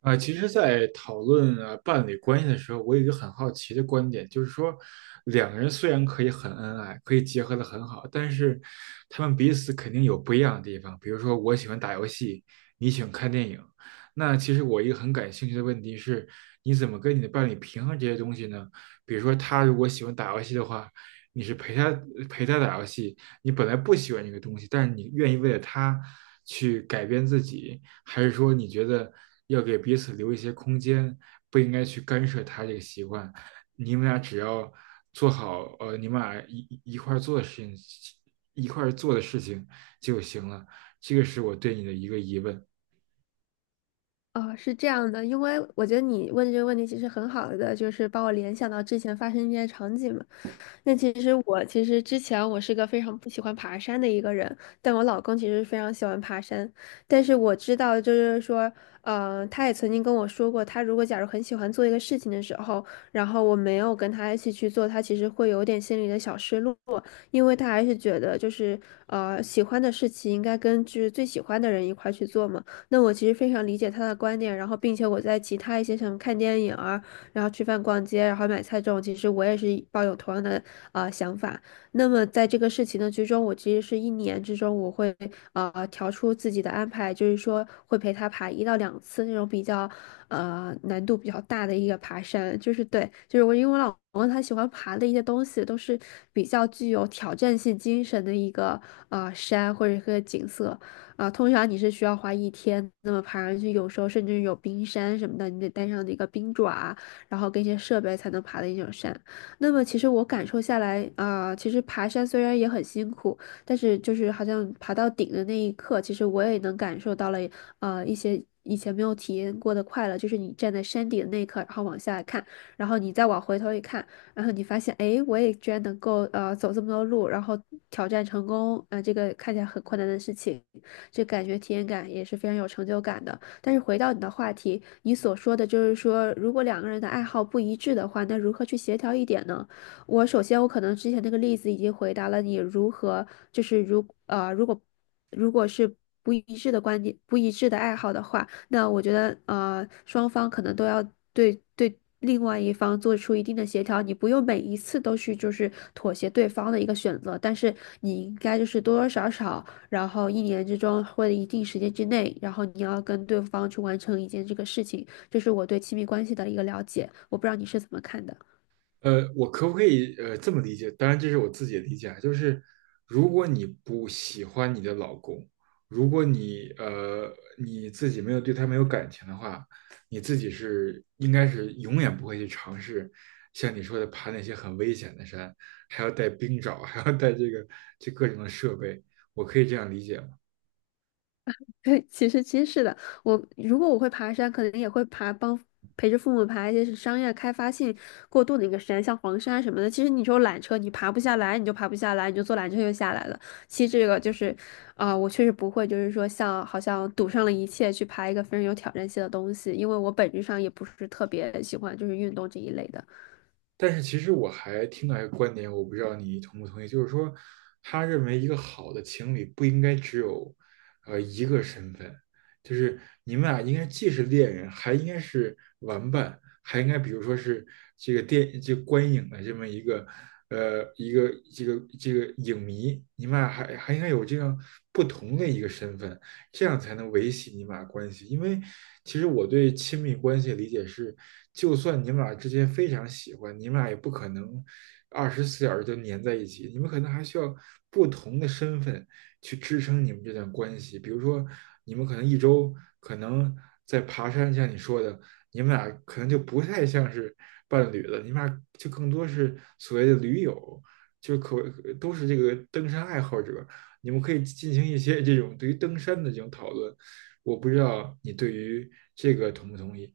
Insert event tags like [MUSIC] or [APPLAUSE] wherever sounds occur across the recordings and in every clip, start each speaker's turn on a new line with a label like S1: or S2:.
S1: 其实，在讨论伴侣关系的时候，我有一个很好奇的观点，就是说，两个人虽然可以很恩爱，可以结合的很好，但是他们彼此肯定有不一样的地方。比如说，我喜欢打游戏，你喜欢看电影。那其实我一个很感兴趣的问题是，你怎么跟你的伴侣平衡这些东西呢？比如说，他如果喜欢打游戏的话，你是陪他打游戏，你本来不喜欢这个东西，但是你愿意为了他去改变自己。还是说你觉得要给彼此留一些空间，不应该去干涉他这个习惯？你们俩只要做好，你们俩一块儿做的事情就行了。这个是我对你的一个疑问。
S2: 哦，是这样的，因为我觉得你问这个问题其实很好的，就是把我联想到之前发生一些场景嘛。那其实我其实之前我是个非常不喜欢爬山的一个人，但我老公其实非常喜欢爬山。但是我知道，就是说，他也曾经跟我说过，他如果假如很喜欢做一个事情的时候，然后我没有跟他一起去做，他其实会有点心里的小失落，因为他还是觉得就是喜欢的事情应该跟就是最喜欢的人一块儿去做嘛。那我其实非常理解他的观点，然后并且我在其他一些什么看电影啊，然后吃饭、逛街，然后买菜这种，其实我也是抱有同样的想法。那么在这个事情的之中，我其实是一年之中，我会调出自己的安排，就是说会陪他爬一到两次那种比较难度比较大的一个爬山，就是对，就是我因为我老公他喜欢爬的一些东西都是比较具有挑战性精神的一个山或者一个景色。啊，通常你是需要花一天那么爬上去，有时候甚至有冰山什么的，你得带上那个冰爪啊，然后跟一些设备才能爬的一种山。那么其实我感受下来，其实爬山虽然也很辛苦，但是就是好像爬到顶的那一刻，其实我也能感受到了，一些以前没有体验过的快乐，就是你站在山顶的那一刻，然后往下看，然后你再往回头一看。然后你发现，哎，我也居然能够走这么多路，然后挑战成功，这个看起来很困难的事情，这感觉体验感也是非常有成就感的。但是回到你的话题，你所说的就是说，如果两个人的爱好不一致的话，那如何去协调一点呢？我首先，我可能之前那个例子已经回答了你如何，就是如果如果是不一致的观点、不一致的爱好的话，那我觉得双方可能都要对另外一方做出一定的协调。你不用每一次都去就是妥协对方的一个选择，但是你应该就是多多少少，然后一年之中或者一定时间之内，然后你要跟对方去完成一件这个事情。这是我对亲密关系的一个了解，我不知道你是怎么看的。
S1: 我可不可以这么理解？当然，这是我自己的理解啊，就是如果你不喜欢你的老公，如果你自己没有对他没有感情的话，你自己是应该是永远不会去尝试像你说的爬那些很危险的山，还要带冰爪，还要带这各种的设备。我可以这样理解吗？
S2: 对，其实是的，如果我会爬山，可能也会陪着父母爬一些是商业开发性过度的一个山，像黄山什么的。其实你说缆车，你爬不下来，你就爬不下来，你就坐缆车就下来了。其实这个就是，我确实不会，就是说像好像赌上了一切去爬一个非常有挑战性的东西，因为我本质上也不是特别喜欢就是运动这一类的。
S1: 但是其实我还听到一个观点，我不知道你同不同意，就是说，他认为一个好的情侣不应该只有，一个身份，就是你们俩应该既是恋人，还应该是玩伴，还应该比如说是这个电这个观影的这么一个这个影迷，你们俩还应该有这样不同的一个身份，这样才能维系你们俩关系。因为其实我对亲密关系的理解是，就算你们俩之间非常喜欢，你们俩也不可能24小时就粘在一起，你们可能还需要不同的身份去支撑你们这段关系。比如说，你们可能一周可能在爬山，像你说的，你们俩可能就不太像是伴侣了，你们俩就更多是所谓的驴友。就可都是这个登山爱好者，你们可以进行一些这种对于登山的这种讨论。我不知道你对于这个同不同意。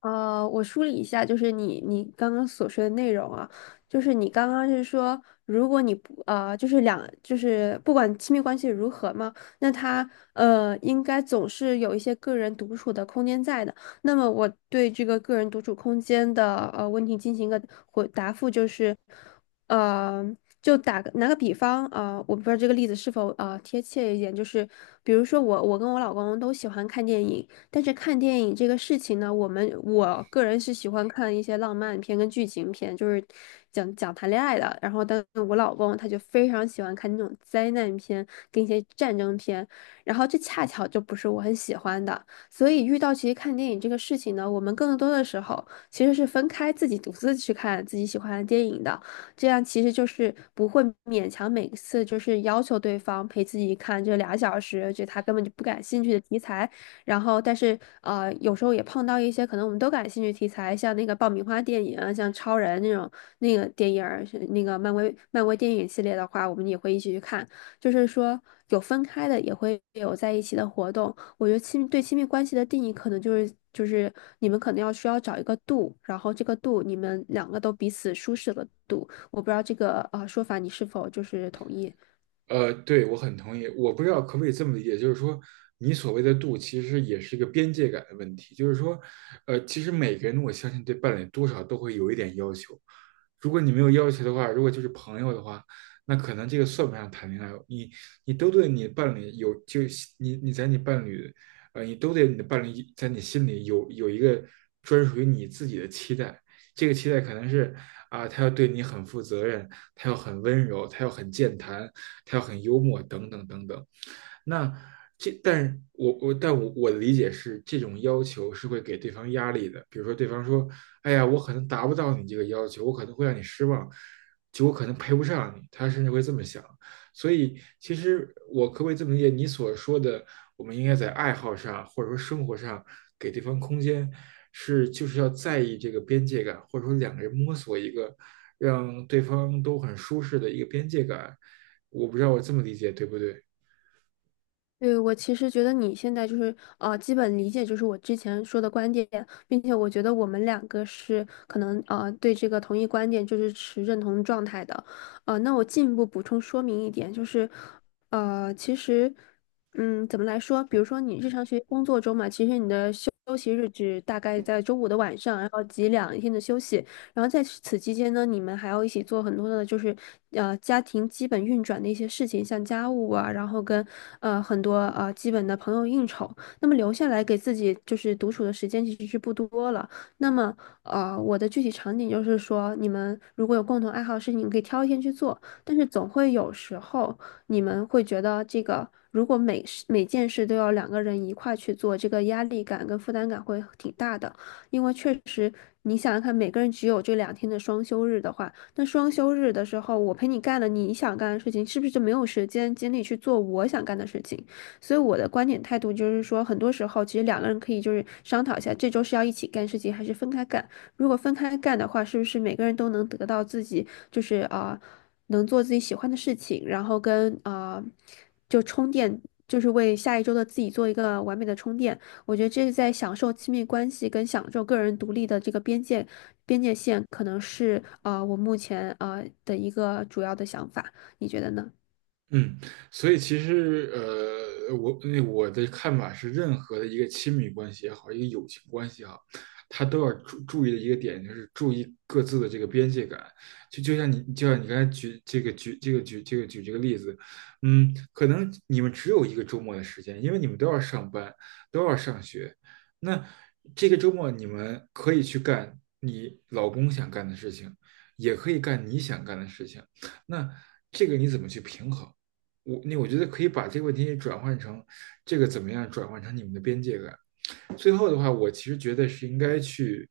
S2: 呃，我梳理一下，就是你刚刚所说的内容啊，就是你刚刚是说，如果你不呃，就是就是不管亲密关系如何嘛，那他应该总是有一些个人独处的空间在的。那么我对这个个人独处空间的问题进行一个回答复，就是呃，就打个拿个比方啊、我不知道这个例子是否贴切一点，就是比如说我跟我老公都喜欢看电影。但是看电影这个事情呢，我个人是喜欢看一些浪漫片跟剧情片，就是讲谈恋爱的。然后，但是我老公他就非常喜欢看那种灾难片跟一些战争片，然后这恰巧就不是我很喜欢的。所以遇到其实看电影这个事情呢，我们更多的时候其实是分开自己独自去看自己喜欢的电影的，这样其实就是不会勉强每次就是要求对方陪自己看这俩小时，就他根本就不感兴趣的题材。然后但是有时候也碰到一些可能我们都感兴趣题材，像那个爆米花电影啊，像超人那种那个电影儿，是那个漫威电影系列的话，我们也会一起去看。就是说有分开的，也会有在一起的活动。我觉得对亲密关系的定义，可能就是你们可能要需要找一个度，然后这个度你们两个都彼此舒适的度。我不知道这个说法你是否就是同意。
S1: 对，我很同意。我不知道可不可以这么理解，就是说，你所谓的度，其实也是一个边界感的问题。就是说，其实每个人，我相信对伴侣多少都会有一点要求。如果你没有要求的话，如果就是朋友的话，那可能这个算不上谈恋爱。你都对你伴侣有，就你在你伴侣，你都对你的伴侣在你心里有一个专属于你自己的期待。这个期待可能是啊，他要对你很负责任，他要很温柔，他要很健谈，他要很幽默，等等等等。那但是我我但我我的理解是，这种要求是会给对方压力的。比如说，对方说：“哎呀，我可能达不到你这个要求，我可能会让你失望，就我可能配不上你。”他甚至会这么想。所以，其实我可不可以这么理解？你所说的，我们应该在爱好上或者说生活上给对方空间，是就是要在意这个边界感，或者说两个人摸索一个让对方都很舒适的一个边界感。我不知道我这么理解对不对？
S2: 对，我其实觉得你现在就是基本理解就是我之前说的观点，并且我觉得我们两个是可能对这个同一观点就是持认同状态的，那我进一步补充说明一点，就是其实,怎么来说？比如说你日常学习工作中嘛，其实你的休息日只大概在周五的晚上，然后挤两天的休息，然后在此期间呢，你们还要一起做很多的，就是家庭基本运转的一些事情，像家务啊，然后跟很多基本的朋友应酬。那么留下来给自己就是独处的时间其实是不多了。那么我的具体场景就是说，你们如果有共同爱好的事情，你可以挑一天去做，但是总会有时候你们会觉得这个。如果每件事都要两个人一块去做，这个压力感跟负担感会挺大的。因为确实你想想看，每个人只有这两天的双休日的话，那双休日的时候，我陪你干了你想干的事情，是不是就没有时间精力去做我想干的事情？所以我的观点态度就是说，很多时候其实两个人可以就是商讨一下，这周是要一起干事情，还是分开干？如果分开干的话，是不是每个人都能得到自己就是能做自己喜欢的事情，然后跟就充电，就是为下一周的自己做一个完美的充电。我觉得这是在享受亲密关系跟享受个人独立的这个边界线，可能是我目前的一个主要的想法。你觉得呢？
S1: 嗯，所以其实，我的看法是，任何的一个亲密关系也好，一个友情关系也好，他都要注意的一个点就是注意各自的这个边界感。就像你刚才举这个例子，可能你们只有一个周末的时间，因为你们都要上班，都要上学。那这个周末你们可以去干你老公想干的事情，也可以干你想干的事情。那这个你怎么去平衡？我觉得可以把这个问题转换成这个怎么样转换成你们的边界感。最后的话，我其实觉得是应该去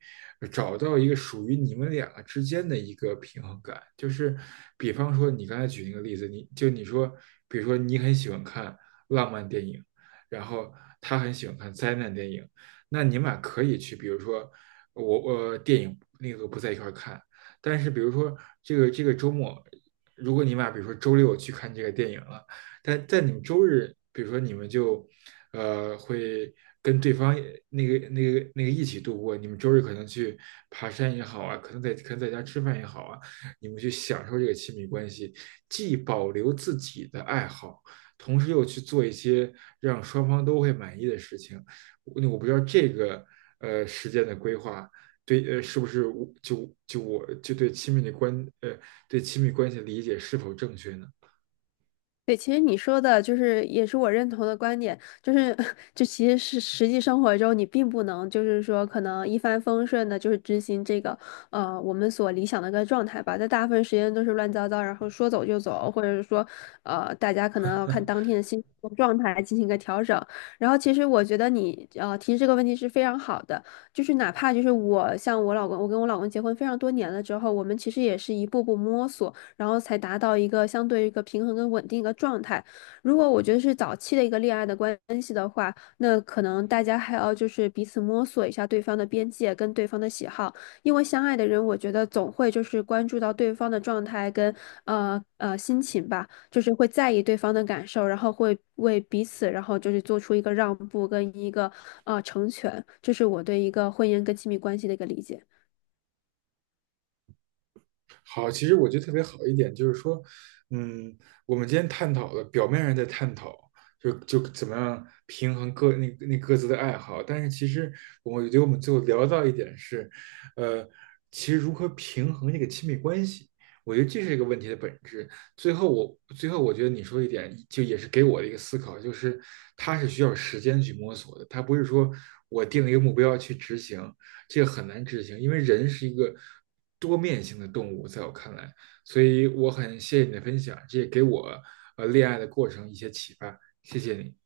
S1: 找到一个属于你们两个之间的一个平衡感。就是比方说你刚才举那个例子，你说，比如说你很喜欢看浪漫电影，然后他很喜欢看灾难电影，那你们俩可以去，比如说我电影那个不在一块看，但是比如说这个周末。如果你们俩比如说周六去看这个电影了，但在你们周日，比如说你们就会跟对方那个一起度过，你们周日可能去爬山也好啊，可能在家吃饭也好啊，你们去享受这个亲密关系，既保留自己的爱好，同时又去做一些让双方都会满意的事情。那我不知道这个时间的规划。对，是不是我就就我就对亲密的关，呃，对亲密关系的理解是否正确呢？
S2: 对，其实你说的就是也是我认同的观点，就是 [LAUGHS] 就其实是实际生活中你并不能就是说可能一帆风顺的，就是执行这个我们所理想的一个状态吧，在大部分时间都是乱糟糟，然后说走就走，或者是说大家可能要看当天的心情和状态来进行一个调整。然后其实我觉得你提这个问题是非常好的，就是哪怕就是我像我老公，我跟我老公结婚非常多年了之后，我们其实也是一步步摸索。然后才达到一个相对一个平衡跟稳定一个状态。如果我觉得是早期的一个恋爱的关系的话，那可能大家还要就是彼此摸索一下对方的边界跟对方的喜好，因为相爱的人，我觉得总会就是关注到对方的状态跟心情吧，就是会在意对方的感受，然后会为彼此，然后就是做出一个让步跟一个成全，这是我对一个婚姻跟亲密关系的一个理解。
S1: 好，其实我觉得特别好一点就是说，嗯，我们今天探讨的表面上在探讨，就怎么样平衡各那那各自的爱好，但是其实我觉得我们最后聊到一点是，呃，其实如何平衡这个亲密关系，我觉得这是一个问题的本质。最后我觉得你说一点，就也是给我的一个思考，就是它是需要时间去摸索的，它不是说我定了一个目标去执行，这个很难执行，因为人是一个多面性的动物，在我看来，所以我很谢谢你的分享，这也给我恋爱的过程一些启发，谢谢你。